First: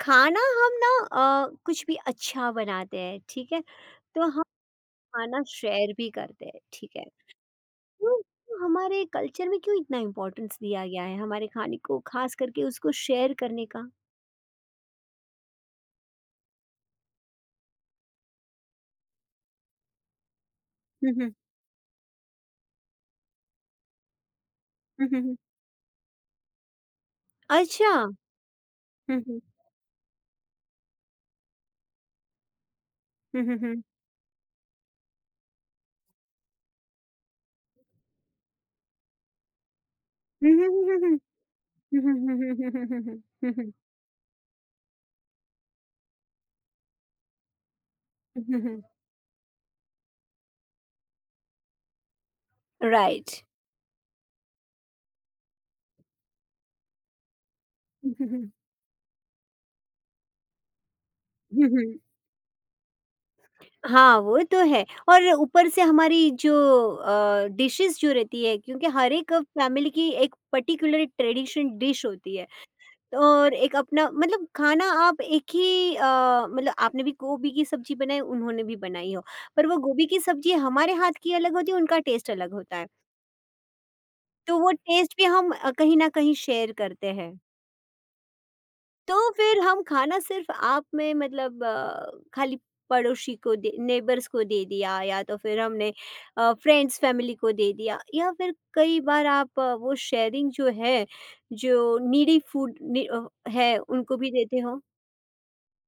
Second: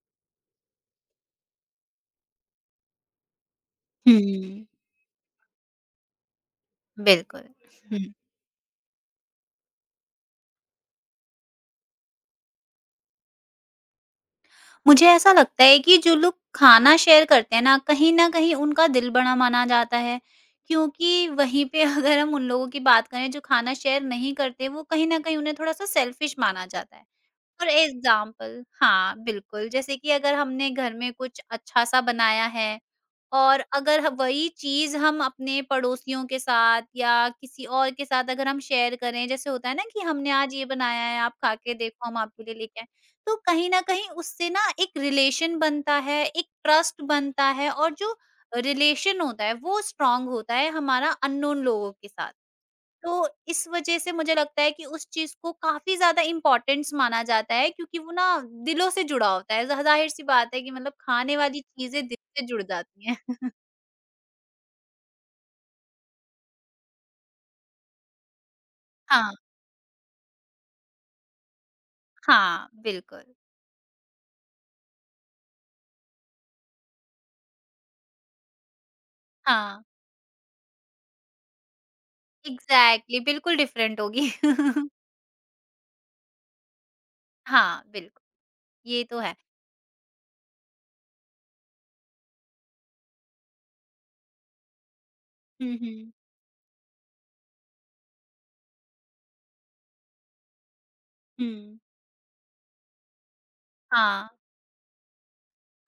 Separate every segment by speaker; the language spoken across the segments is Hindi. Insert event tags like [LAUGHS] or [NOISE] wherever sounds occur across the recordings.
Speaker 1: खाना हम ना कुछ भी अच्छा बनाते हैं, ठीक है? तो हम
Speaker 2: हुँ,
Speaker 1: खाना शेयर भी करते हैं, ठीक है?
Speaker 2: बिल्कुल। हुँ,
Speaker 1: तो हमारे कल्चर में क्यों इतना इम्पोर्टेंस दिया गया है हमारे खाने को खास करके उसको शेयर करने का?
Speaker 2: मुझे ऐसा लगता है कि जो लोग खाना शेयर करते हैं ना, कहीं न कहीं उनका दिल बड़ा माना जाता है,
Speaker 1: हुँ,
Speaker 2: क्योंकि
Speaker 1: हुँ।
Speaker 2: वहीं पे [LAUGHS] अगर हम उन लोगों की बात करें जो खाना शेयर नहीं करते, वो कहीं
Speaker 1: हुँ,
Speaker 2: न
Speaker 1: हुँ, हुँ।
Speaker 2: कहीं उन्हें थोड़ा-सा सेल्फिश माना जाता है। फॉर
Speaker 1: अच्छा।
Speaker 2: एग्ज़ाम्पल हाँ,
Speaker 1: हुँ, हुँ।
Speaker 2: बिल्कुल, जैसे कि अगर हमने घर में कुछ अच्छा-सा बनाया है
Speaker 1: हुँ, हुँ,
Speaker 2: और
Speaker 1: हुँ।
Speaker 2: अगर ह वही चीज़ हम अपने पड़ोसियों के साथ या किसी और के साथ अगर हम शेयर करें, जैसे होता है ना कि हमने
Speaker 1: हुँ,
Speaker 2: आज ये
Speaker 1: हुँ, हुँ,
Speaker 2: बनाया
Speaker 1: हुँ, हुँ।
Speaker 2: है, आप खा के
Speaker 1: हुँ,
Speaker 2: देखो, हम
Speaker 1: हुँ, हुँ,
Speaker 2: आपके
Speaker 1: हुँ,
Speaker 2: लिए लेके
Speaker 1: हुँ, हुँ,
Speaker 2: आए।
Speaker 1: हुँ, हुँ,
Speaker 2: तो
Speaker 1: हुँ,
Speaker 2: कहीं
Speaker 1: हुँ,
Speaker 2: न कहीं उससे ना एक रिलेशन बनता है, एक ट्रस्ट बनता है और जो
Speaker 1: हुँ, हुँ, हुँ।
Speaker 2: रिलेशन होता है, वो स्ट्रॉन्ग होता है हमारा अननोन लोगों के साथ। तो
Speaker 1: राइट।
Speaker 2: इस वजह से मुझे लगता है कि उस चीज़ को काफ़ी ज़्यादा इम्पोर्टेंस माना जाता है क्योंकि वो
Speaker 1: हुँ,
Speaker 2: ना
Speaker 1: हुँ, हुँ।
Speaker 2: दिलों से जुड़ा होता है। ज़ाहिर-सी बात है कि मतलब खाने वाली
Speaker 1: हुँ, हुँ।
Speaker 2: चीज़ें दिल से जुड़ जाती हैं। [LAUGHS]
Speaker 1: हाँ, वो तो है और ऊपर से हमारी जो डिशेज़ जो रहती है क्योंकि हर एक
Speaker 2: हाँ,
Speaker 1: फैमिली की एक पर्टिकुलर ट्रेडिशन डिश होती है
Speaker 2: हाँ, बिल्कुल।
Speaker 1: और एक अपना मतलब खाना आप एक ही मतलब आपने भी गोभी की सब्ज़ी बनाई, उन्होंने भी बनाई हो। पर वो
Speaker 2: हाँ,
Speaker 1: गोभी की सब्ज़ी हमारे हाथ की अलग होती है, उनका टेस्ट अलग होता है।
Speaker 2: एग्ज़ैक्टली बिल्कुल डिफ़रेंट होगी।
Speaker 1: तो वो
Speaker 2: [LAUGHS]
Speaker 1: टेस्ट भी हम कहीं न कहीं शेयर करते हैं।
Speaker 2: हाँ, बिल्कुल, ये तो
Speaker 1: तो
Speaker 2: है।
Speaker 1: फिर हम खाना सिर्फ आप में मतलब खाली पड़ोसी को दे नेबर्स को दे दिया या तो फिर
Speaker 2: हुँ,
Speaker 1: हमने
Speaker 2: हुँ।
Speaker 1: फ्रेंड्स फैमिली को दे दिया या फिर कई बार आप वो शेयरिंग जो है
Speaker 2: हुँ,
Speaker 1: जो नीडी फूड है उनको
Speaker 2: हाँ।
Speaker 1: भी देते हो।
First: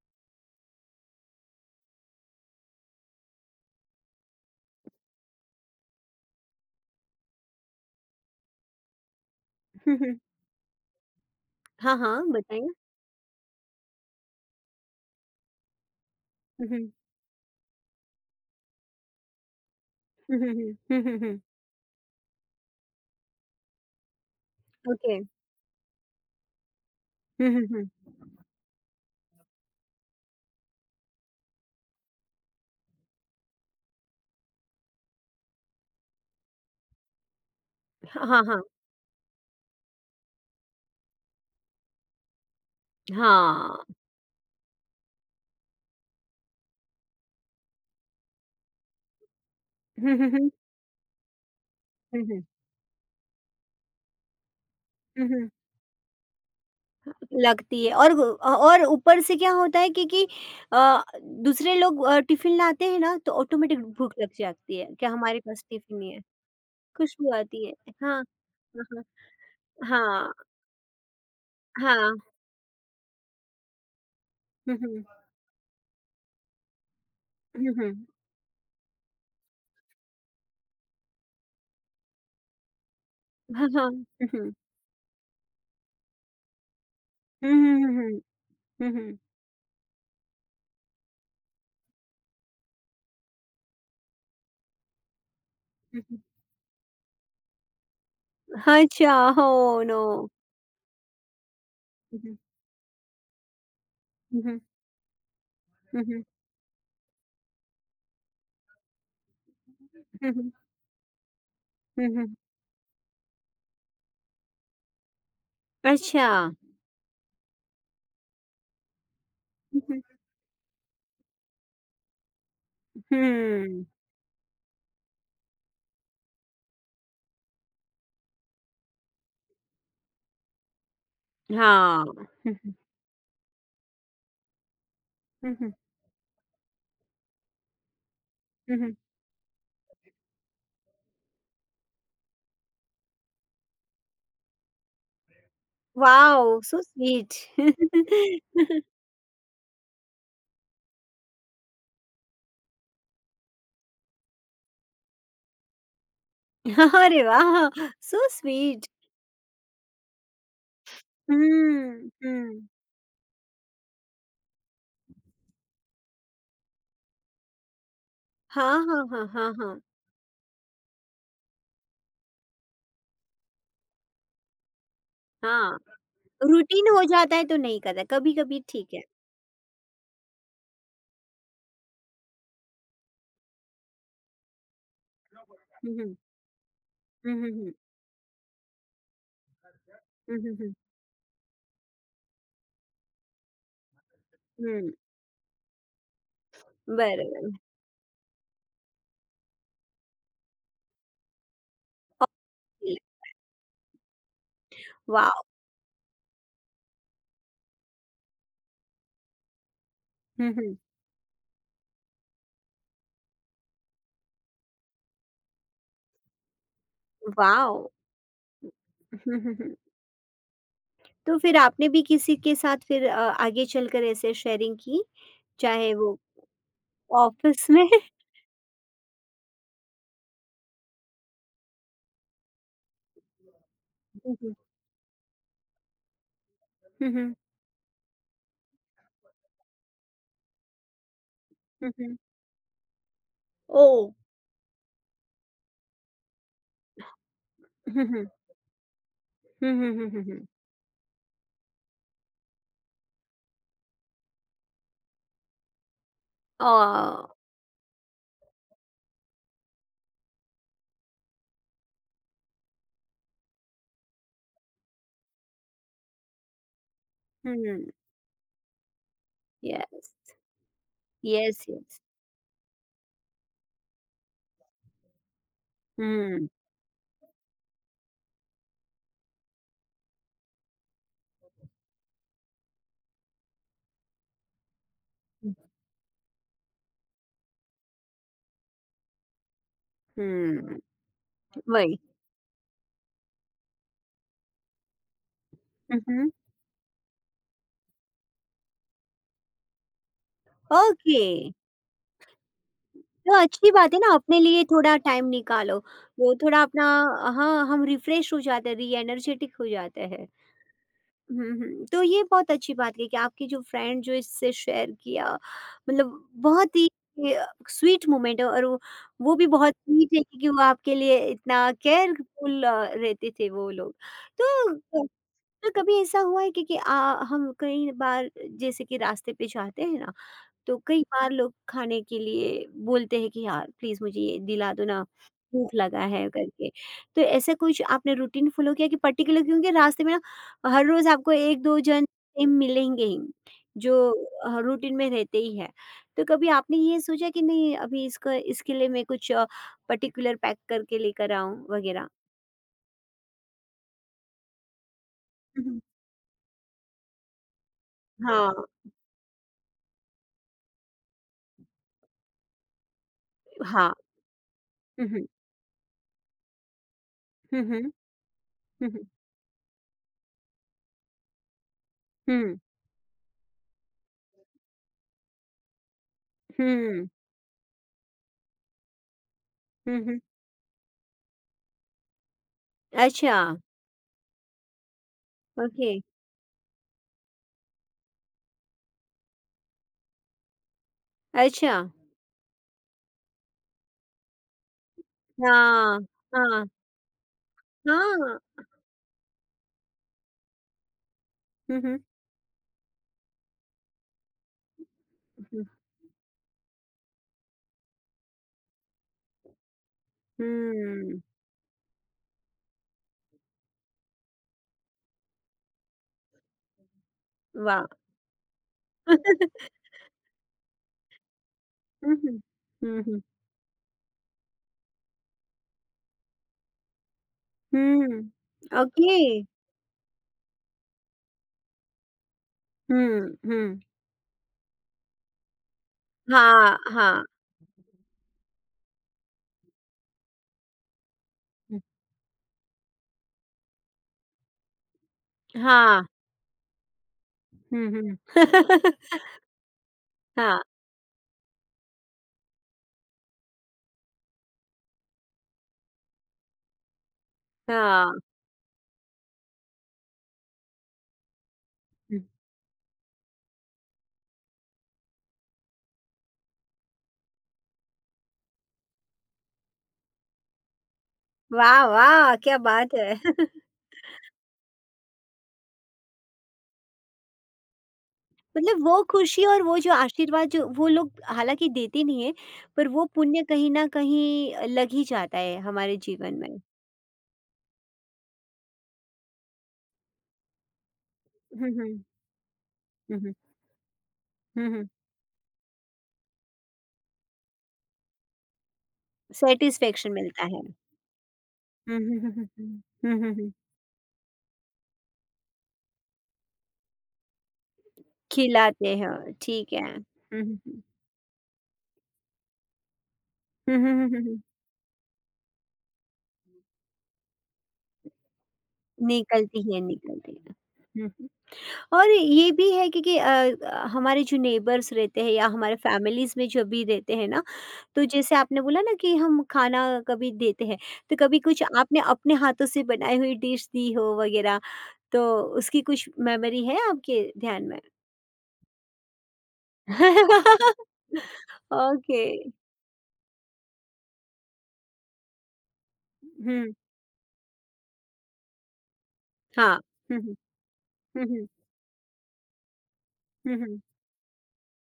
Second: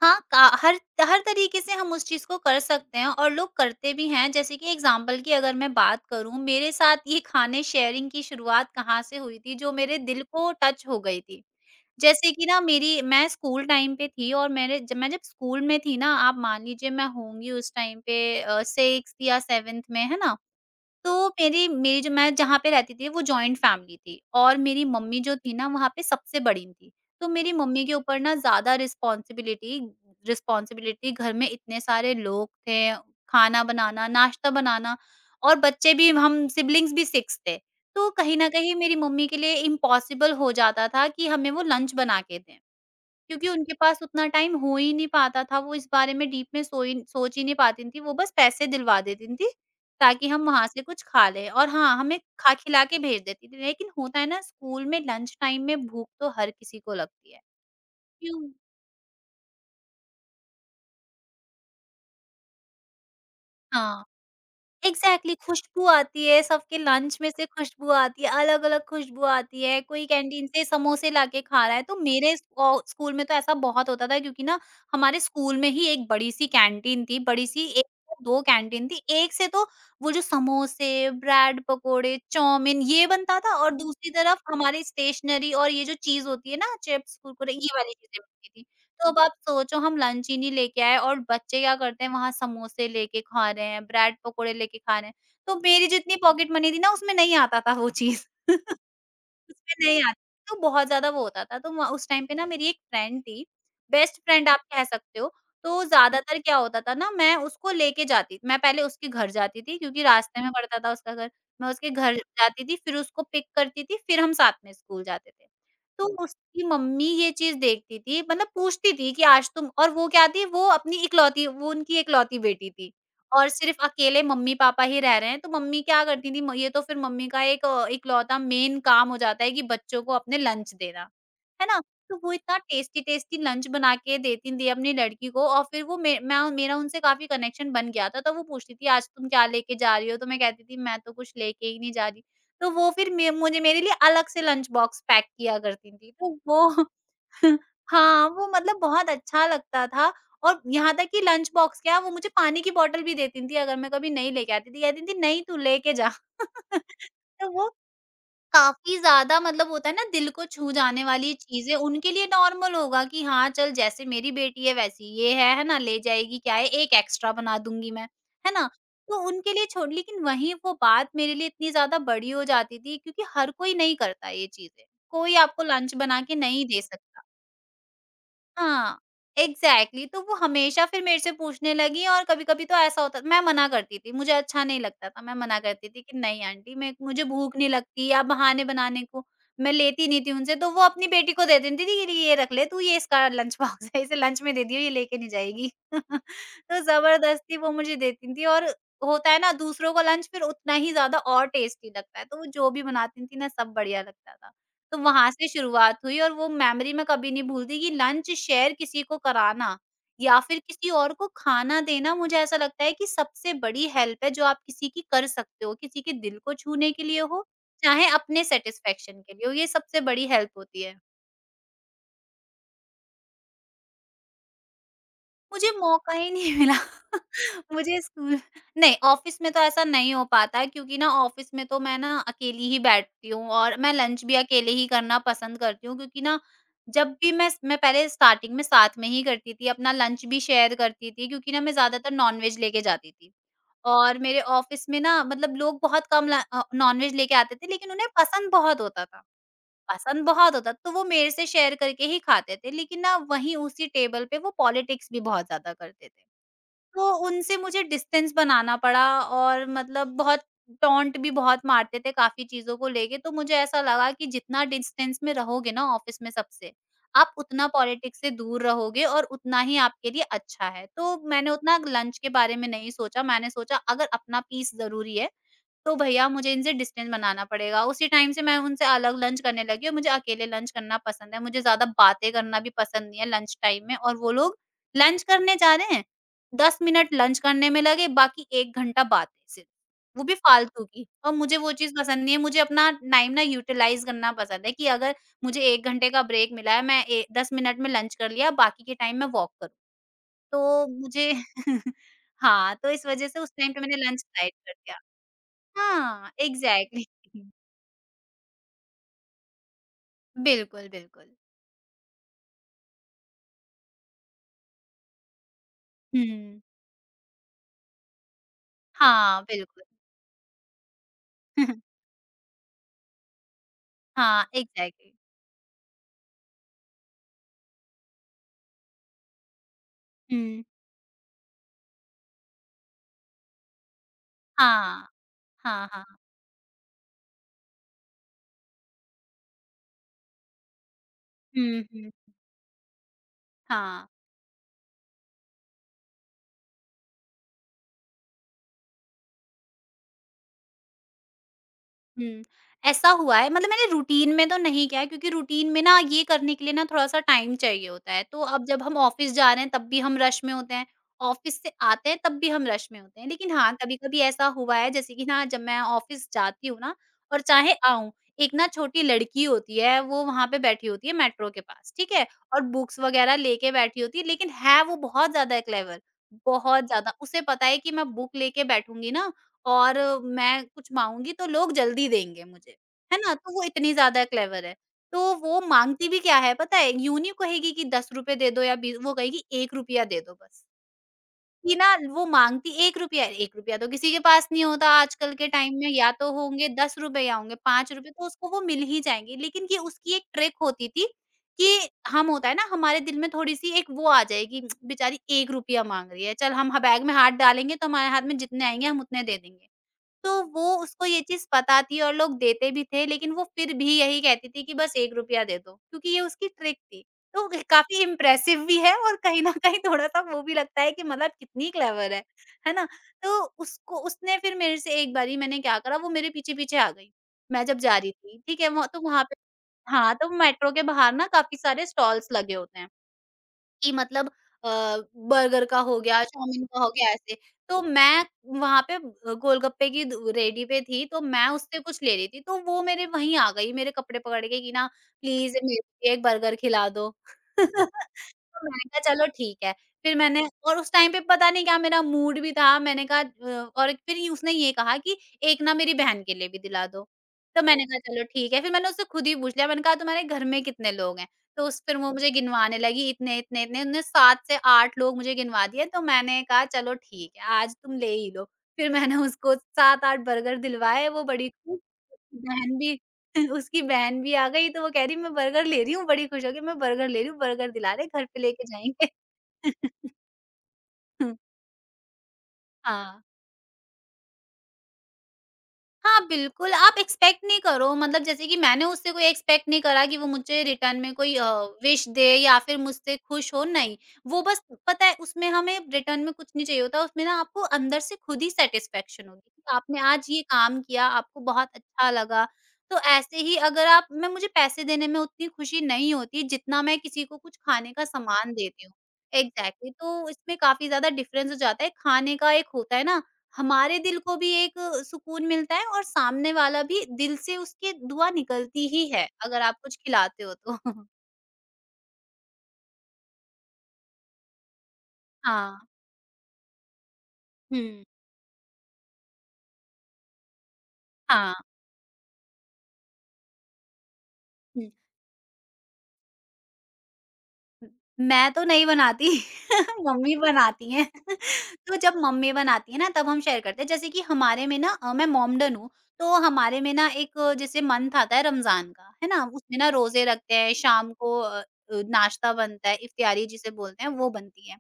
Speaker 2: हाँ, का हर हर तरीके से हम उस चीज़ को कर सकते हैं और लोग करते भी हैं। जैसे कि एग्ज़ाम्पल की अगर मैं बात करूँ, मेरे साथ ये खाने शेयरिंग की शुरुआत कहाँ से हुई थी, जो
Speaker 1: हम्म,
Speaker 2: मेरे
Speaker 1: हम्म,
Speaker 2: दिल को टच हो गई थी।
Speaker 1: हाँ हाँ
Speaker 2: जैसे कि ना
Speaker 1: बताइए।
Speaker 2: मेरी मैं स्कूल टाइम पे थी और मेरे जब मैं जब स्कूल में थी ना, आप
Speaker 1: [LAUGHS]
Speaker 2: मान
Speaker 1: हम्म,
Speaker 2: लीजिए मैं होंगी उस टाइम पे 6th या 7th में, है ना?
Speaker 1: हम्म, हम्म, हम्म,
Speaker 2: तो
Speaker 1: हम्म, हम्म,
Speaker 2: मेरी मेरी जो मैं जहाँ पे रहती थी वो जॉइंट फैमिली थी और मेरी
Speaker 1: ओके।
Speaker 2: मम्मी
Speaker 1: [LAUGHS]
Speaker 2: जो थी ना वहाँ पे सबसे बड़ी थी। तो
Speaker 1: हम्म,
Speaker 2: मेरी
Speaker 1: हम्म,
Speaker 2: मम्मी के
Speaker 1: हम्म,
Speaker 2: ऊपर ना ज़्यादा रिस्पॉन्सिबिलिटी रिस्पॉन्सिबिलिटी घर में इतने सारे लोग थे, खाना बनाना, नाश्ता बनाना और बच्चे भी हम सिबलिंग्स भी 6 थे। तो कहीं
Speaker 1: हाँ
Speaker 2: न
Speaker 1: हाँ।
Speaker 2: कहीं मेरी मम्मी के लिए इम्पॉसिबल हो जाता था कि हमें वो लंच बना के दें।
Speaker 1: [LAUGHS]
Speaker 2: क्योंकि उनके
Speaker 1: हाँ
Speaker 2: पास उतना टाइम हो ही नहीं पाता था, वो इस बारे में डीप में सोई सोच ही नहीं पाती थीं, वो बस पैसे दिलवा देती थीं,
Speaker 1: हम्म,
Speaker 2: ताकि
Speaker 1: हम्म,
Speaker 2: हम
Speaker 1: हम्म,
Speaker 2: वहाँ से कुछ खा लें और हाँ, हमें
Speaker 1: हम्म,
Speaker 2: खा-खिला के भेज देती थीं। लेकिन होता है ना स्कूल में
Speaker 1: हम्म,
Speaker 2: लंच
Speaker 1: हम्म,
Speaker 2: टाइम में भूख तो हर किसी को लगती है।
Speaker 1: लगती है और
Speaker 2: क्यों?
Speaker 1: और ऊपर से क्या होता है क्योंकि अ, दूसरे लोग टिफ़िन लाते हैं ना तो ऑटोमेटिक
Speaker 2: हाँ।
Speaker 1: भूख लग जाती है कि
Speaker 2: एग्ज़ैक्टली
Speaker 1: हमारे पास
Speaker 2: खुशबू
Speaker 1: टिफ़िन नहीं है,
Speaker 2: आती है, सबके लंच में
Speaker 1: खुशबू
Speaker 2: से
Speaker 1: आती है।
Speaker 2: खुशबू
Speaker 1: हाँ,
Speaker 2: आती है, अलग-अलग
Speaker 1: हाँ,
Speaker 2: खुशबू आती है, कोई
Speaker 1: हाँ,
Speaker 2: कैंटीन से समोसे लाके खा रहा है। तो
Speaker 1: हाँ।
Speaker 2: मेरे स्कॉ स्कूल में तो ऐसा बहुत होता था क्योंकि ना
Speaker 1: हुँ, हुँ।
Speaker 2: हमारे स्कूल में ही एक बड़ी-सी कैंटीन थी, बड़ी-सी
Speaker 1: हुँ,
Speaker 2: 1
Speaker 1: हुँ।
Speaker 2: या 2 कैंटीन थी। एक से तो वो जो समोसे, ब्रेड पकोड़े, चाउमीन ये बनता था
Speaker 1: हाँ,
Speaker 2: और
Speaker 1: हाँ।
Speaker 2: दूसरी
Speaker 1: हुँ,
Speaker 2: तरफ
Speaker 1: हुँ।
Speaker 2: हमारी स्टेशनरी और ये जो चीज़ होती है ना चिप्स,
Speaker 1: हुँ,
Speaker 2: कुरकुरे ये वाली
Speaker 1: हुँ, हुँ,
Speaker 2: चीज़ें
Speaker 1: हुँ।
Speaker 2: मिलती थी।
Speaker 1: हुँ,
Speaker 2: तो
Speaker 1: हुँ।
Speaker 2: अब आप सोचो हम लंच ही नहीं लेके आए और बच्चे क्या करते हैं वहाँ समोसे लेके खा रहे हैं, ब्रेड पकोड़े लेके खा रहे हैं। तो मेरी
Speaker 1: हुँ,
Speaker 2: जितनी
Speaker 1: हुँ।
Speaker 2: पॉकेट मनी थी ना उसमें नहीं आता था वो चीज़। [LAUGHS]
Speaker 1: अच्छा,
Speaker 2: उसमें
Speaker 1: ओह नो!
Speaker 2: नहीं आती, तो बहुत ज़्यादा वो होता था, तो म उस
Speaker 1: हुँ,
Speaker 2: टाइम पे
Speaker 1: हुँ।
Speaker 2: ना मेरी एक फ्रेंड थी, बेस्ट
Speaker 1: हुँ,
Speaker 2: फ्रेंड
Speaker 1: हुँ।
Speaker 2: आप कह सकते हो, तो
Speaker 1: हुँ, हुँ।
Speaker 2: ज़्यादातर क्या होता था ना मैं पहले उसके घर जाती थी क्योंकि
Speaker 1: हुँ,
Speaker 2: रास्ते में
Speaker 1: हुँ।
Speaker 2: पड़ता था उसका घर, मैं उसके
Speaker 1: हुँ,
Speaker 2: घर
Speaker 1: हुँ।
Speaker 2: जाती थी, फिर उसको पिक करती थी, फिर हम साथ में स्कूल जाते थे। तो
Speaker 1: अच्छा।
Speaker 2: उसकी मम्मी ये चीज़ देखती थी मतलब पूछती थी कि आज तुम
Speaker 1: हुँ,
Speaker 2: और
Speaker 1: हुँ।
Speaker 2: वो क्या थी वो उनकी इकलौती बेटी थी। और सिर्फ
Speaker 1: हुँ।
Speaker 2: अकेले मम्मी-पापा ही रह रहे हैं, तो मम्मी क्या करती थी, म ये तो फिर मम्मी का एक इकलौता मेन काम हो जाता है कि बच्चों को अपने लंच देना, है ना?
Speaker 1: हाँ।
Speaker 2: तो वो
Speaker 1: हुँ,
Speaker 2: इतना
Speaker 1: हुँ।
Speaker 2: टेस्टी-टेस्टी लंच बना के देती थी अपनी लड़की को
Speaker 1: हुँ,
Speaker 2: और
Speaker 1: हुँ।
Speaker 2: फिर वो मे मैं मेरा उनसे काफ़ी कनेक्शन बन गया था, तो वो पूछती
Speaker 1: हुँ,
Speaker 2: थी,
Speaker 1: हुँ।
Speaker 2: "आज तुम क्या लेके जा रही हो?" तो मैं कहती थी, "मैं तो कुछ लेके ही नहीं जा रही।" तो वो फिर मे मुझे मेरे लिए अलग से लंच बॉक्स पैक किया करती थी, तो
Speaker 1: वाओ!
Speaker 2: वो
Speaker 1: सो स्वीट।
Speaker 2: हाँ, वो मतलब
Speaker 1: [LAUGHS]
Speaker 2: बहुत अच्छा लगता था और यहाँ तक कि लंच बॉक्स क्या, वो मुझे पानी की बॉटल भी देती थी अगर मैं कभी नहीं लेके आती थी। कहती थी, "नहीं, तू लेके जा।"
Speaker 1: [LAUGHS]
Speaker 2: [LAUGHS]
Speaker 1: अरे
Speaker 2: तो
Speaker 1: वाह!
Speaker 2: वो
Speaker 1: सो स्वीट।
Speaker 2: काफ़ी ज़्यादा मतलब होता है ना दिल को छू जाने वाली चीज़ें
Speaker 1: हुँ,
Speaker 2: उनके लिए
Speaker 1: हुँ।
Speaker 2: नॉर्मल होगा कि हाँ, चल जैसे मेरी बेटी है वैसी ये है ना? ले जाएगी क्या है, एक एक्स्ट्रा बना दूँगी मैं, है ना?
Speaker 1: हाँ, हाँ,
Speaker 2: तो
Speaker 1: हाँ, हाँ,
Speaker 2: उनके लिए
Speaker 1: हाँ।
Speaker 2: छोड़ लेकिन वहीं वो बात मेरे लिए इतनी ज़्यादा बड़ी हो जाती थी क्योंकि हर कोई नहीं करता ये चीज़ें। कोई आपको
Speaker 1: हाँ,
Speaker 2: लंच बना के नहीं दे
Speaker 1: रूटीन हो
Speaker 2: सकता।
Speaker 1: जाता है तो नहीं करता, कभी-कभी ठीक
Speaker 2: हाँ,
Speaker 1: है।
Speaker 2: एग्ज़ैक्टली तो वो हमेशा फिर मेरे से पूछने लगी और कभी-कभी तो ऐसा होता मैं मना करती थी, मुझे अच्छा नहीं लगता था, मैं मना करती
Speaker 1: हुँ,
Speaker 2: थी
Speaker 1: हुँ।
Speaker 2: कि नहीं आंटी मैं मुझे
Speaker 1: हुँ, हुँ,
Speaker 2: भूख नहीं
Speaker 1: हुँ।
Speaker 2: लगती या बहाने बनाने को, मैं लेती नहीं थी
Speaker 1: हुँ,
Speaker 2: उनसे
Speaker 1: हुँ,
Speaker 2: तो
Speaker 1: हुँ।
Speaker 2: वो अपनी बेटी को दे देती थी कि ये रख ले तू ये इसका लंच बॉक्स है, इसे लंच में दे दियो
Speaker 1: हुँ,
Speaker 2: ये लेके नहीं जाएगी। [LAUGHS] तो
Speaker 1: बरोबर
Speaker 2: ज़बरदस्ती वो मुझे देती थी और होता है ना दूसरों का लंच फिर उतना ही ज़्यादा और टेस्टी लगता है, तो वो जो भी
Speaker 1: केलं.
Speaker 2: बनाती थी ना सब बढ़िया लगता था। तो
Speaker 1: वॉव!
Speaker 2: वहाँ से शुरुआत हुई और वो मेमोरी मैं कभी नहीं भूलती कि लंच शेयर किसी को कराना या
Speaker 1: हुँ,
Speaker 2: फिर
Speaker 1: हुँ।
Speaker 2: किसी और को खाना देना मुझे ऐसा लगता है कि सबसे बड़ी हेल्प है जो आप किसी की कर सकते हो, किसी के दिल को छूने के लिए हो,
Speaker 1: वॉव!
Speaker 2: चाहे अपने सैटिस्फैक्शन के
Speaker 1: हुँ,
Speaker 2: लिए हो,
Speaker 1: हुँ,
Speaker 2: ये
Speaker 1: हुँ।
Speaker 2: सबसे बड़ी हेल्प होती है।
Speaker 1: तो फिर आपने भी किसी के साथ फिर आगे चलकर ऐसे शेयरिंग की?
Speaker 2: मुझे
Speaker 1: चाहे
Speaker 2: मौका
Speaker 1: वो
Speaker 2: ही नहीं मिला। [LAUGHS]
Speaker 1: ऑफ़िस में।
Speaker 2: मुझे स्कूल नहीं, ऑफ़िस में तो ऐसा नहीं हो पाता है क्योंकि ना ऑफ़िस में तो मैं ना अकेली ही बैठती हूँ और मैं लंच भी
Speaker 1: हुँ, हुँ।
Speaker 2: अकेले ही करना पसंद करती हूँ क्योंकि ना
Speaker 1: हुँ,
Speaker 2: जब भी
Speaker 1: हुँ।
Speaker 2: मैं स मैं पहले स्टार्टिंग में साथ में ही करती थी, अपना लंच भी शेयर करती थी क्योंकि ना मैं
Speaker 1: हुँ,
Speaker 2: ज़्यादातर
Speaker 1: हुँ।
Speaker 2: नॉन-वेज लेके जाती थी।
Speaker 1: ओह!
Speaker 2: और मेरे ऑफ़िस में ना मतलब लोग बहुत कम नॉन-वेज लेके आते थे लेकिन
Speaker 1: हुँ,
Speaker 2: उन्हें
Speaker 1: हुँ।
Speaker 2: पसंद बहुत होता था।
Speaker 1: हुँ, हुँ, हुँ, हुँ,
Speaker 2: पसंद
Speaker 1: हुँ।
Speaker 2: बहुत होता तो वो मेरे से शेयर करके ही खाते थे, लेकिन ना वहीं उसी टेबल पे वो पॉलिटिक्स भी बहुत ज़्यादा करते थे। तो
Speaker 1: ओह!
Speaker 2: उनसे मुझे डिस्टेंस बनाना पड़ा और मतलब बहुत टॉन्ट भी बहुत मारते थे काफ़ी चीज़ों को लेके, तो मुझे ऐसा लगा कि जितना डिस्टेंस में रहोगे ना ऑफ़िस में सबसे, आप उतना
Speaker 1: हुँ,
Speaker 2: पॉलिटिक्स से दूर रहोगे और उतना ही आपके
Speaker 1: येस।
Speaker 2: लिए अच्छा है। तो मैंने
Speaker 1: येस,
Speaker 2: उतना
Speaker 1: येस।
Speaker 2: लंच के बारे में नहीं सोचा, मैंने सोचा अगर अपना पीस ज़रूरी है, तो भैया
Speaker 1: हुँ।
Speaker 2: मुझे इनसे डिस्टेंस बनाना पड़ेगा। उसी टाइम से मैं उनसे अलग लंच करने लगी और मुझे अकेले लंच करना पसंद है। मुझे ज़्यादा बातें करना भी पसंद नहीं है लंच टाइम में और वो लोग लंच
Speaker 1: हुँ।
Speaker 2: करने जा रहे हैं, 10 मिनट लंच करने में लगे, बाकी 1 घंटा बातें सिर्फ, वो भी
Speaker 1: हुँ,
Speaker 2: फालतू की और मुझे वो चीज़
Speaker 1: वही।
Speaker 2: पसंद नहीं है। मुझे अपना टाइम ना यूटिलाइज़ करना पसंद है कि अगर मुझे 1
Speaker 1: हुँ,
Speaker 2: घंटे का
Speaker 1: हुँ।
Speaker 2: ब्रेक मिला है, मैं ए 10 मिनट में लंच कर लिया, बाकी के टाइम मैं वॉक करूँ। तो
Speaker 1: ओके,
Speaker 2: मुझे [LAUGHS] हाँ, तो इस वज़ह
Speaker 1: तो
Speaker 2: से उस
Speaker 1: अच्छी
Speaker 2: टाइम पे
Speaker 1: बात
Speaker 2: मैंने
Speaker 1: है ना
Speaker 2: लंच
Speaker 1: अपने
Speaker 2: साइड
Speaker 1: लिए
Speaker 2: कर
Speaker 1: थोड़ा
Speaker 2: दिया।
Speaker 1: टाइम निकालो,
Speaker 2: हाँ,
Speaker 1: वो थोड़ा अपना।
Speaker 2: एग्ज़ैक्टली [LAUGHS]
Speaker 1: हाँ, हम रिफ्रेश हो जाते हैं, रीएनर्जेटिक हो जाते हैं।
Speaker 2: बिल्कुल, बिल्कुल।
Speaker 1: हुँ, हुँ, तो ये बहुत अच्छी बात है कि आपकी जो फ्रेंड जो इससे शेयर किया, मतलब
Speaker 2: हुँ,
Speaker 1: बहुत ही ये स्वीट मोमेंट है और वो
Speaker 2: हाँ,
Speaker 1: भी बहुत
Speaker 2: बिल्कुल।
Speaker 1: स्वीट है क्योंकि वो आपके लिए इतना
Speaker 2: [LAUGHS]
Speaker 1: केयरफुल रहते थे वो लोग।
Speaker 2: हाँ,
Speaker 1: तो
Speaker 2: एग्ज़ैक्टली
Speaker 1: तो कभी ऐसा हुआ है कि हम कई बार जैसे कि रास्ते पे जाते हैं ना
Speaker 2: हुँ,
Speaker 1: तो कई बार लोग खाने के लिए बोलते हैं कि यार प्लीज मुझे ये दिला दो ना,
Speaker 2: हाँ,
Speaker 1: भूख
Speaker 2: हाँ,
Speaker 1: लगा
Speaker 2: हाँ।
Speaker 1: है करके। तो ऐसा कुछ आपने रूटीन फॉलो किया कि पर्टिकुलर क्योंकि रास्ते में ना हर रोज आपको एक दो
Speaker 2: हुँ,
Speaker 1: जन
Speaker 2: हुँ,
Speaker 1: सेम मिलेंगे ही जो
Speaker 2: हाँ।
Speaker 1: रूटीन में रहते ही है। तो कभी आपने ये सोचा कि नहीं अभी इसको इसके लिए मैं कुछ पर्टिकुलर पैक करके लेकर आऊं वगैरह?
Speaker 2: हुँ, ऐसा हुआ है मतलब मैंने रूटीन में तो नहीं किया है क्योंकि रूटीन
Speaker 1: हम्म।
Speaker 2: में ना ये करने के लिए ना थोड़ा-सा टाइम चाहिए होता है। तो
Speaker 1: हाँ
Speaker 2: अब जब हम ऑफ़िस जा रहे हैं तब भी हम रश में होते हैं, ऑफ़िस से आते हैं तब भी हम रश में होते हैं। लेकिन हाँ,
Speaker 1: हाँ
Speaker 2: कभी-कभी ऐसा हुआ है जैसे कि
Speaker 1: हम्म
Speaker 2: ना जब मैं ऑफ़िस जाती हूँ ना और
Speaker 1: हम्म
Speaker 2: चाहे
Speaker 1: हम्म
Speaker 2: आऊँ, एक ना छोटी
Speaker 1: हम्म
Speaker 2: लड़की होती है वो वहाँ पे बैठी होती है मेट्रो के पास, ठीक है?
Speaker 1: हुँ,
Speaker 2: और बुक्स वग़ैरह लेके बैठी होती है लेकिन है वो बहुत ज़्यादा क्लेवर, बहुत
Speaker 1: हुँ,
Speaker 2: ज़्यादा। उसे पता है कि मैं बुक लेके बैठूँगी ना
Speaker 1: हुँ,
Speaker 2: और
Speaker 1: हुँ।
Speaker 2: मैं कुछ माँगूँगी तो लोग जल्दी देंगे मुझे, है ना?
Speaker 1: अच्छा,
Speaker 2: तो वो इतनी ज़्यादा क्लेवर है। तो वो
Speaker 1: ओके,
Speaker 2: माँगती भी क्या है पता है? यूँ नहीं कहेगी कि ₹10 दे दो या बी वो कहेगी ₹1 दे दो बस।
Speaker 1: अच्छा,
Speaker 2: कि ना वो माँगती ₹1 तो किसी के पास नहीं होता आजकल के टाइम में
Speaker 1: हाँ,
Speaker 2: या तो
Speaker 1: हाँ, हाँ।
Speaker 2: होंगे ₹10 या होंगे ₹5 तो उसको वो मिल ही जाएँगे। लेकिन ये उसकी एक ट्रिक होती थी कि
Speaker 1: हुँ, हुँ,
Speaker 2: हम होता है ना हमारे दिल में थोड़ी-सी एक वो आ जाएगी बेचारी
Speaker 1: हुँ,
Speaker 2: ₹1 माँग रही है, चल हम ह बैग में हाथ डालेंगे तो हमारे हाथ में जितने आएँगे हम उतने दे देंगे। तो वो उसको
Speaker 1: हुँ,
Speaker 2: ये चीज़ पता थी और लोग देते भी थे, लेकिन वो फिर भी यही कहती थी कि बस ₹1 दे दो, क्योंकि ये उसकी ट्रिक थी। तो
Speaker 1: वाह!
Speaker 2: काफ़ी इम्प्रेसिव भी है और कहीं न कहीं
Speaker 1: [LAUGHS]
Speaker 2: थोड़ा-सा वो भी लगता है कि मतलब कितनी क्लेवर
Speaker 1: हुँ, हुँ,
Speaker 2: है ना?
Speaker 1: हुँ, हुँ,
Speaker 2: तो उसको उसने फिर मेरे से एक बारी मैंने क्या करा वो मेरे पीछे-पीछे आ गई। मैं जब जा रही
Speaker 1: हुँ,
Speaker 2: थी, ठीक है?
Speaker 1: ओके,
Speaker 2: वहाँ पे हाँ, तो मेट्रो के बाहर ना काफ़ी सारे स्टॉल्स लगे होते हैं।
Speaker 1: हुँ, हुँ,
Speaker 2: कि मतलब अ, बर्गर का हो गया, चाउमीन
Speaker 1: हाँ,
Speaker 2: का हो गया ऐसे। तो मैं वहाँ पे गोलगप्पे की द रेडी पे थी तो मैं उससे
Speaker 1: हुँ,
Speaker 2: कुछ ले रही थी, तो वो मेरे वहीं आ गई मेरे कपड़े पकड़ के कि ना प्लीज़ मेरे
Speaker 1: हाँ,
Speaker 2: लिए एक बर्गर खिला दो।
Speaker 1: हुँ, हुँ,
Speaker 2: [LAUGHS] तो मैंने कहा
Speaker 1: [LAUGHS]
Speaker 2: चलो ठीक है। फिर मैंने
Speaker 1: हाँ,
Speaker 2: और उस टाइम पे पता नहीं क्या मेरा मूड भी था मैंने कहा और फिर उसने ये कहा कि एक ना मेरी बहन के लिए भी दिला दो। तो मैंने कहा
Speaker 1: हाँ,
Speaker 2: चलो ठीक है। फिर मैंने उससे खुद ही पूछ लिया मैंने कहा तुम्हारे घर में कितने लोग हैं? तो उस फिर वो
Speaker 1: हुँ,
Speaker 2: मुझे गिनवाने लगी इतने, इतने, इतने उन्होंने 7 से 8 लोग मुझे गिनवा दिए तो मैंने कहा चलो ठीक है आज तुम ले ही लो। फिर मैंने उसको 7-8 बर्गर दिलवाए वो बड़ी
Speaker 1: वाह,
Speaker 2: खुश
Speaker 1: वाह!
Speaker 2: उसकी
Speaker 1: क्या
Speaker 2: बहन
Speaker 1: बात
Speaker 2: भी
Speaker 1: है।
Speaker 2: [LAUGHS]
Speaker 1: [LAUGHS]
Speaker 2: उसकी बहन भी आ गई तो वो कह रही मैं बर्गर ले रही हूँ, बड़ी खुश हो गई मैं बर्गर ले रही हूँ, बर्गर दिला रहे, घर पे लेके
Speaker 1: मतलब वो
Speaker 2: जाएँगे।
Speaker 1: खुशी और वो जो
Speaker 2: [LAUGHS]
Speaker 1: आशीर्वाद जो वो लोग हालाँकि देते नहीं है, पर वो
Speaker 2: हाँ।
Speaker 1: पुण्य कहीं न कहीं लग ही जाता है हमारे
Speaker 2: हाँ,
Speaker 1: जीवन में।
Speaker 2: बिल्कुल, आप एक्सपेक्ट नहीं करो मतलब जैसे कि मैंने उससे कोई एक्सपेक्ट नहीं करा कि वो मुझे रिटर्न में कोई
Speaker 1: हुँ, हुँ।
Speaker 2: विश दे या फिर मुझसे
Speaker 1: हुँ, हुँ।
Speaker 2: खुश हो, नहीं। वो बस
Speaker 1: हुँ, हुँ।
Speaker 2: पता है उसमें हमें रिटर्न में कुछ नहीं चाहिए होता, उसमें ना आपको अंदर से खुद ही सैटिस्फैक्शन होगी कि आपने
Speaker 1: सैटिस्फैक्शन
Speaker 2: आज ये
Speaker 1: मिलता है।
Speaker 2: काम किया, आपको बहुत
Speaker 1: हुँ,
Speaker 2: अच्छा
Speaker 1: हुँ, हुँ,
Speaker 2: लगा।
Speaker 1: हुँ, हुँ।
Speaker 2: तो
Speaker 1: हुँ, हुँ,
Speaker 2: ऐसे
Speaker 1: हुँ।
Speaker 2: ही अगर आप मैं मुझे पैसे देने में उतनी खुशी नहीं होती जितना मैं किसी को कुछ खाने का सामान देती हूँ।
Speaker 1: खिलाते हो, ठीक है।
Speaker 2: एग्ज़ैक्टली, तो
Speaker 1: हुँ, हुँ,
Speaker 2: इसमें
Speaker 1: हुँ।
Speaker 2: काफ़ी ज़्यादा डिफ़रेंस हो जाता है, खाने का एक होता है ना
Speaker 1: हुँ, हुँ,
Speaker 2: हमारे
Speaker 1: हुँ,
Speaker 2: दिल
Speaker 1: हुँ,
Speaker 2: को
Speaker 1: हुँ।
Speaker 2: भी एक सुकून मिलता है और सामने वाला भी दिल से उसकी दुआ निकलती ही है,
Speaker 1: निकलती
Speaker 2: अगर आप
Speaker 1: है,
Speaker 2: कुछ
Speaker 1: निकलती
Speaker 2: खिलाते
Speaker 1: है।
Speaker 2: हो तो। [LAUGHS]
Speaker 1: हुँ। और ये भी है क्योंकि हमारे जो नेबर्स रहते हैं या हमारे
Speaker 2: हाँ,
Speaker 1: फैमिलीज़ में जो भी रहते हैं ना, तो
Speaker 2: हुँ,
Speaker 1: जैसे आपने बोला ना कि हम खाना कभी देते हैं, तो कभी
Speaker 2: हाँ,
Speaker 1: कुछ आपने अपने हाथों से बनाई हुई डिश दी हो वगैरह,
Speaker 2: हुँ।
Speaker 1: तो उसकी कुछ मेमोरी है आपके ध्यान में?
Speaker 2: मैं तो नहीं बनाती, [LAUGHS] मम्मी
Speaker 1: [LAUGHS]
Speaker 2: बनाती हैं। [LAUGHS] तो जब
Speaker 1: ओके।
Speaker 2: मम्मी बनाती है ना तब हम शेयर करते हैं। जैसे कि हमारे में ना मैं मोमडन हूँ, तो
Speaker 1: हुँ,
Speaker 2: हमारे में ना एक जैसे मंथ आता है रमज़ान का, है ना?
Speaker 1: हाँ।
Speaker 2: उसमें ना
Speaker 1: हुँ,
Speaker 2: रोज़े
Speaker 1: हुँ।
Speaker 2: रखते हैं, शाम
Speaker 1: हुँ,
Speaker 2: को
Speaker 1: हुँ।
Speaker 2: नाश्ता बनता है, इफ्तियारी
Speaker 1: हुँ,
Speaker 2: जिसे
Speaker 1: हुँ।
Speaker 2: बोलते हैं वो बनती है।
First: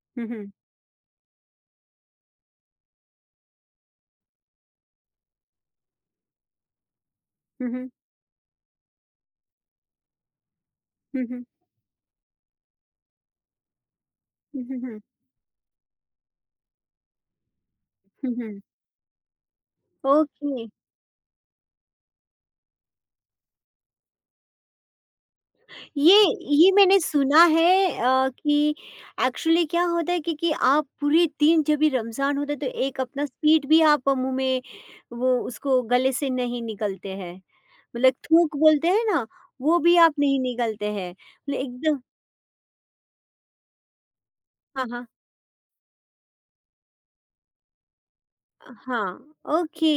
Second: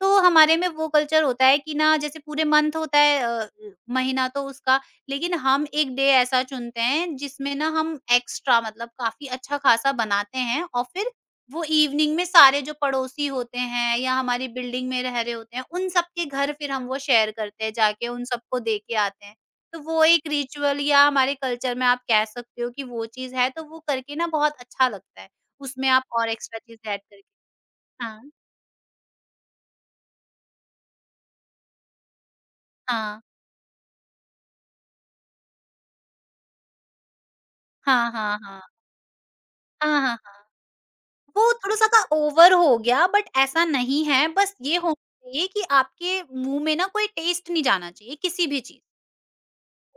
Speaker 2: तो
Speaker 1: हुँ, हुँ।
Speaker 2: हमारे में वो कल्चर होता है कि ना जैसे पूरे मंथ होता है महीना तो उसका, लेकिन हम एक डे ऐसा चुनते हैं जिसमें ना हम एक्स्ट्रा मतलब काफ़ी अच्छा-खासा बनाते हैं और फिर
Speaker 1: हुँ, हुँ।
Speaker 2: वो इवनिंग में सारे जो पड़ोसी होते हैं या हमारी
Speaker 1: हुँ,
Speaker 2: बिल्डिंग
Speaker 1: हुँ।
Speaker 2: में रह रहे होते हैं, उन सबके घर फिर हम वो शेयर करते हैं जाके उन
Speaker 1: हुँ,
Speaker 2: सबको
Speaker 1: हुँ।
Speaker 2: दे के आते हैं। तो वो एक
Speaker 1: ओके।
Speaker 2: रिचुअल या हमारे कल्चर में आप कह सकते हो कि वो चीज़ है, तो वो करके ना बहुत अच्छा लगता है। उसमें आप
Speaker 1: ये
Speaker 2: और एक्स्ट्रा
Speaker 1: ये
Speaker 2: चीज़
Speaker 1: मैंने
Speaker 2: ऐड
Speaker 1: सुना
Speaker 2: करके
Speaker 1: है
Speaker 2: हाँ।
Speaker 1: कि एक्चुअली क्या होता है कि आप पूरे दिन जब भी रमज़ान होता है तो एक
Speaker 2: हाँ।
Speaker 1: अपना स्पीड भी आप मुँह में वो उसको गले से नहीं निकलते हैं।
Speaker 2: हाँ,
Speaker 1: मतलब
Speaker 2: हाँ,
Speaker 1: थूक
Speaker 2: हाँ।
Speaker 1: बोलते हैं ना, वो भी
Speaker 2: हाँ,
Speaker 1: आप
Speaker 2: हाँ, हाँ।
Speaker 1: नहीं निकलते हैं।
Speaker 2: वो
Speaker 1: मतलब
Speaker 2: थोड़ा-सा
Speaker 1: एकदम।
Speaker 2: का ओवर हो गया बट ऐसा नहीं है, बस ये
Speaker 1: हाँ,
Speaker 2: होना
Speaker 1: हाँ।
Speaker 2: चाहिए कि आपके मुँह में ना कोई टेस्ट नहीं जाना चाहिए किसी भी चीज़
Speaker 1: हाँ, ओके।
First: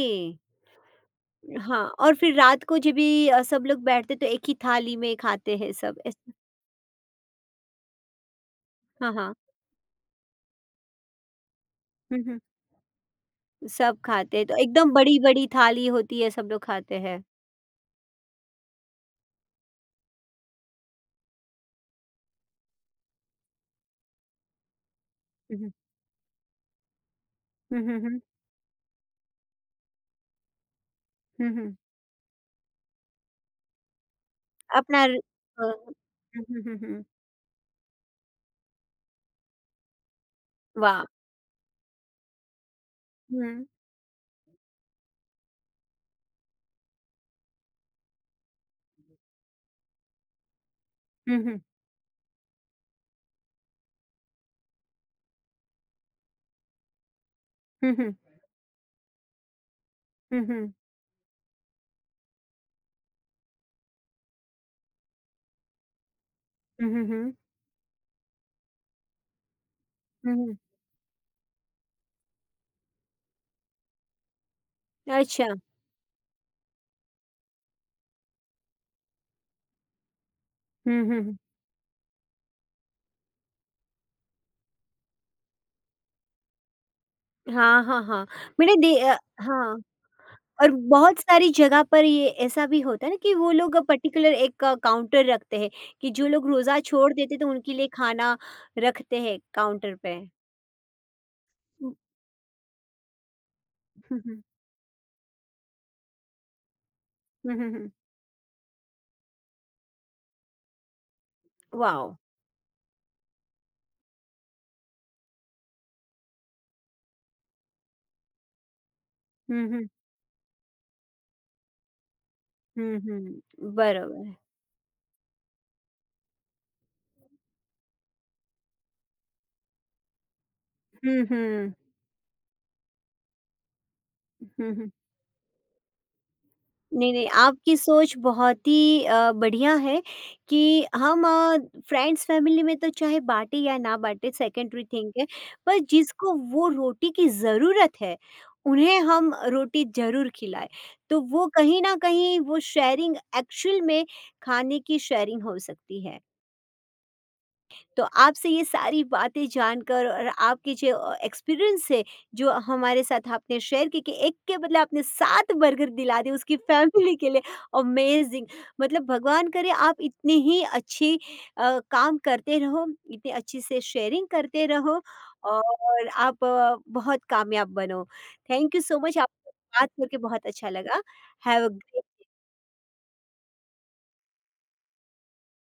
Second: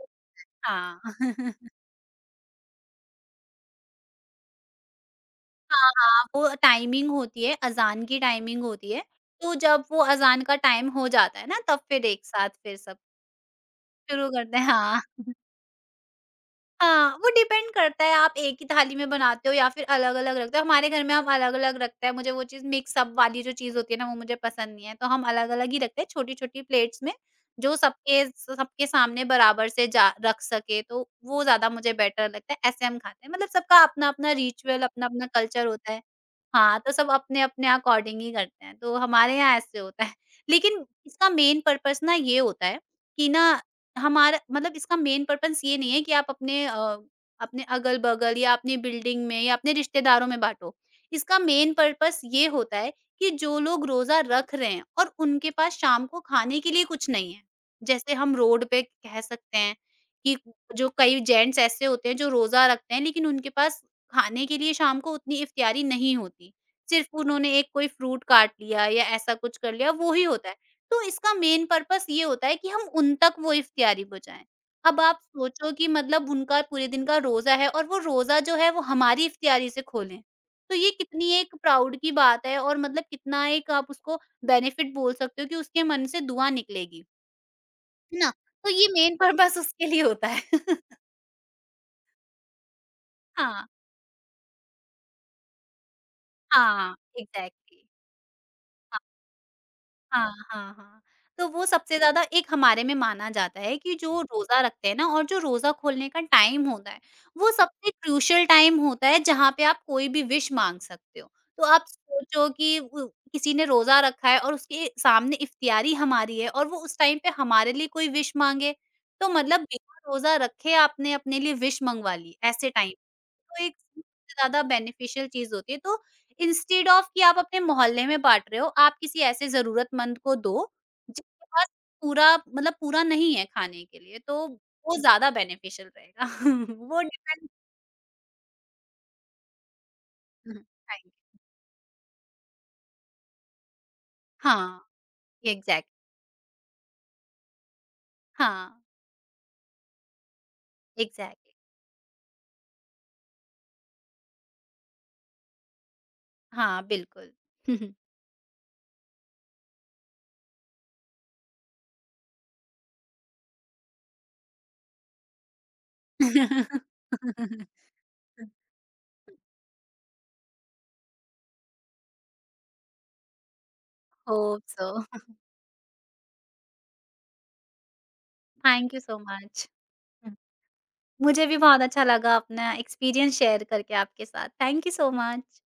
Speaker 2: हाँ। [LAUGHS]
Speaker 1: हाँ, और फिर रात को जब भी सब लोग बैठते तो एक ही थाली में खाते हैं
Speaker 2: हाँ,
Speaker 1: सब
Speaker 2: हाँ,
Speaker 1: ऐसे।
Speaker 2: वो टाइमिंग होती है, अज़ान की टाइमिंग होती है,
Speaker 1: हाँ, हाँ।
Speaker 2: तो जब वो अज़ान का टाइम हो जाता है ना तब फिर
Speaker 1: हुँ,
Speaker 2: एक
Speaker 1: हुँ।
Speaker 2: साथ फिर सब
Speaker 1: सब
Speaker 2: शुरू
Speaker 1: खाते हैं तो
Speaker 2: करते हैं
Speaker 1: एकदम
Speaker 2: हाँ।
Speaker 1: बड़ी-बड़ी थाली होती है सब लोग खाते
Speaker 2: हाँ,
Speaker 1: हैं।
Speaker 2: वो डिपेंड करता है आप एक ही थाली में बनाते हो या फिर अलग-अलग रखते हो। हमारे घर में हम अलग-अलग रखते हैं, मुझे वो चीज़ मिक्स अप वाली जो चीज़ होती है ना, वो मुझे पसंद नहीं है। तो हम
Speaker 1: हुँ,
Speaker 2: अलग-अलग
Speaker 1: हुँ।
Speaker 2: ही रखते हैं छोटी-छोटी प्लेट्स में, जो
Speaker 1: हुँ, हुँ, हुँ।
Speaker 2: सबके सबके सामने बराबर से जा रख सके, तो वो
Speaker 1: हुँ,
Speaker 2: ज़्यादा
Speaker 1: हुँ।
Speaker 2: मुझे बेटर लगता है, ऐसे हम खाते हैं। मतलब सबका अपना-अपना रिचुअल,
Speaker 1: अपना र
Speaker 2: अपना-अपना कल्चर होता है।
Speaker 1: हुँ, हुँ, हुँ,
Speaker 2: हाँ, तो
Speaker 1: हुँ।
Speaker 2: सब अपने-अपने अकॉर्डिंग ही करते हैं, तो हमारे यहाँ ऐसे होता है। लेकिन
Speaker 1: वाह!
Speaker 2: इसका मेन पर्पज़ ना ये होता है कि ना
Speaker 1: हुँ,
Speaker 2: हमारा मतलब इसका मेन पर्पस ये नहीं है कि आप अपने अपने अगल-बगल या अपनी बिल्डिंग में या अपने रिश्तेदारों में बाँटो।
Speaker 1: हुँ,
Speaker 2: इसका
Speaker 1: हुँ,
Speaker 2: मेन पर्पस ये होता है कि जो लोग रोज़ा रख रहे हैं और उनके पास शाम को खाने के लिए कुछ नहीं है।
Speaker 1: हुँ, हुँ,
Speaker 2: जैसे हम रोड पे कह सकते हैं कि
Speaker 1: हुँ, हुँ, हुँ,
Speaker 2: जो कई जेंट्स ऐसे होते हैं जो रोज़ा रखते हैं लेकिन उनके पास खाने के लिए शाम को उतनी इफ्तियारी नहीं होती।
Speaker 1: हुँ,
Speaker 2: सिर्फ़
Speaker 1: हुँ,
Speaker 2: उन्होंने एक कोई फ्रूट काट लिया या ऐसा कुछ कर लिया वो ही
Speaker 1: हुँ,
Speaker 2: होता है।
Speaker 1: हुँ।
Speaker 2: तो इसका मेन पर्पस ये होता है कि हम उन तक वो इफ्तियारी पहुँचाएँ। अब आप
Speaker 1: अच्छा।
Speaker 2: सोचो कि मतलब उनका पूरे दिन का रोज़ा है और वो रोज़ा जो है वो हमारी इफ्तियारी से खोलें। तो ये
Speaker 1: हुँ, हुँ,
Speaker 2: कितनी
Speaker 1: हुँ।
Speaker 2: एक प्राउड की बात है और मतलब कितना एक आप उसको बेनिफिट बोल सकते हो कि उसके मन से दुआ निकलेगी,
Speaker 1: हाँ, हाँ,
Speaker 2: है
Speaker 1: हाँ।
Speaker 2: ना? तो
Speaker 1: मैंने
Speaker 2: ये
Speaker 1: दे
Speaker 2: मेन पर्पस
Speaker 1: हाँ।
Speaker 2: उसके लिए होता है।
Speaker 1: और
Speaker 2: [LAUGHS]
Speaker 1: बहुत सारी जगह पर ये ऐसा भी होता है ना कि वो
Speaker 2: हाँ,
Speaker 1: लोग पर्टिकुलर एक काउंटर रखते हैं कि जो लोग रोज़ा
Speaker 2: हाँ,
Speaker 1: छोड़ देते तो उनके
Speaker 2: एग्ज़ैक्टली।
Speaker 1: लिए खाना रखते हैं काउंटर पे।
Speaker 2: हाँ, हाँ, हाँ। तो वो
Speaker 1: हुँ,
Speaker 2: सबसे ज़्यादा एक हमारे में माना जाता है कि
Speaker 1: हुँ,
Speaker 2: जो
Speaker 1: हुँ,
Speaker 2: रोज़ा रखते हैं ना और जो रोज़ा खोलने का टाइम होता है, वो
Speaker 1: हुँ, हुँ, हुँ।
Speaker 2: सबसे क्रूशियल टाइम होता है जहाँ पे आप कोई भी विश माँग सकते हो। तो आप
Speaker 1: वाव!
Speaker 2: सोचो कि उ किसी ने रोज़ा रखा है और उसके सामने इफ्तियारी हमारी है और वो उस टाइम पे हमारे लिए कोई विश माँगे, तो मतलब
Speaker 1: हुँ, हुँ,
Speaker 2: बिना रोज़ा रखे आपने अपने लिए विश मँगवा ली, ऐसे टाइम
Speaker 1: हुँ, हुँ।
Speaker 2: तो एक
Speaker 1: बरोबर.
Speaker 2: ज़्यादा बेनिफिशियल चीज़ होती है। तो इंस्टेड ऑफ कि आप अपने मोहल्ले में बाँट रहे हो, आप किसी ऐसे ज़रूरतमंद को दो,
Speaker 1: हुँ,
Speaker 2: जिसके पास
Speaker 1: हुँ,
Speaker 2: पूरा मतलब पूरा नहीं है खाने के लिए, तो
Speaker 1: हुँ, हुँ।
Speaker 2: वो ज़्यादा बेनिफिशियल रहेगा। [LAUGHS] वो
Speaker 1: नहीं, नहीं,
Speaker 2: डिपेंड
Speaker 1: आपकी सोच बहुत ही बढ़िया है कि
Speaker 2: खाएँगे।
Speaker 1: हम फ्रेंड्स फैमिली में तो चाहे बाँटे या ना बाँटे सेकेंडरी
Speaker 2: हाँ,
Speaker 1: थिंग है, पर
Speaker 2: एग्ज़ैक्ट
Speaker 1: जिसको वो रोटी की ज़रूरत है,
Speaker 2: हाँ,
Speaker 1: उन्हें हम रोटी ज़रूर खिलाएँ। तो वो
Speaker 2: एग्ज़ैक्टली
Speaker 1: कहीं न कहीं वो शेयरिंग एक्चुअल में खाने की शेयरिंग हो सकती है।
Speaker 2: हाँ, बिल्कुल।
Speaker 1: तो आपसे ये सारी बातें जानकर और आपकी जो एक्सपीरियंस है जो हमारे साथ आपने शेयर की कि एक के बदले आपने 7 बर्गर दिला दिए उसकी फैमिली के लिए,
Speaker 2: [LAUGHS]
Speaker 1: अमेजिंग! मतलब भगवान करे आप इतने ही अच्छे काम करते रहो, इतने अच्छे से शेयरिंग
Speaker 2: होप
Speaker 1: करते
Speaker 2: सो।
Speaker 1: रहो और आप बहुत कामयाब बनो। Thank you
Speaker 2: thank
Speaker 1: so
Speaker 2: you
Speaker 1: much,
Speaker 2: so
Speaker 1: आपसे
Speaker 2: मच।
Speaker 1: बात करके बहुत अच्छा लगा।
Speaker 2: मुझे भी
Speaker 1: हैव
Speaker 2: बहुत अच्छा
Speaker 1: अ
Speaker 2: लगा अपना एक्सपीरियंस शेयर करके आपके साथ। Thank you so much.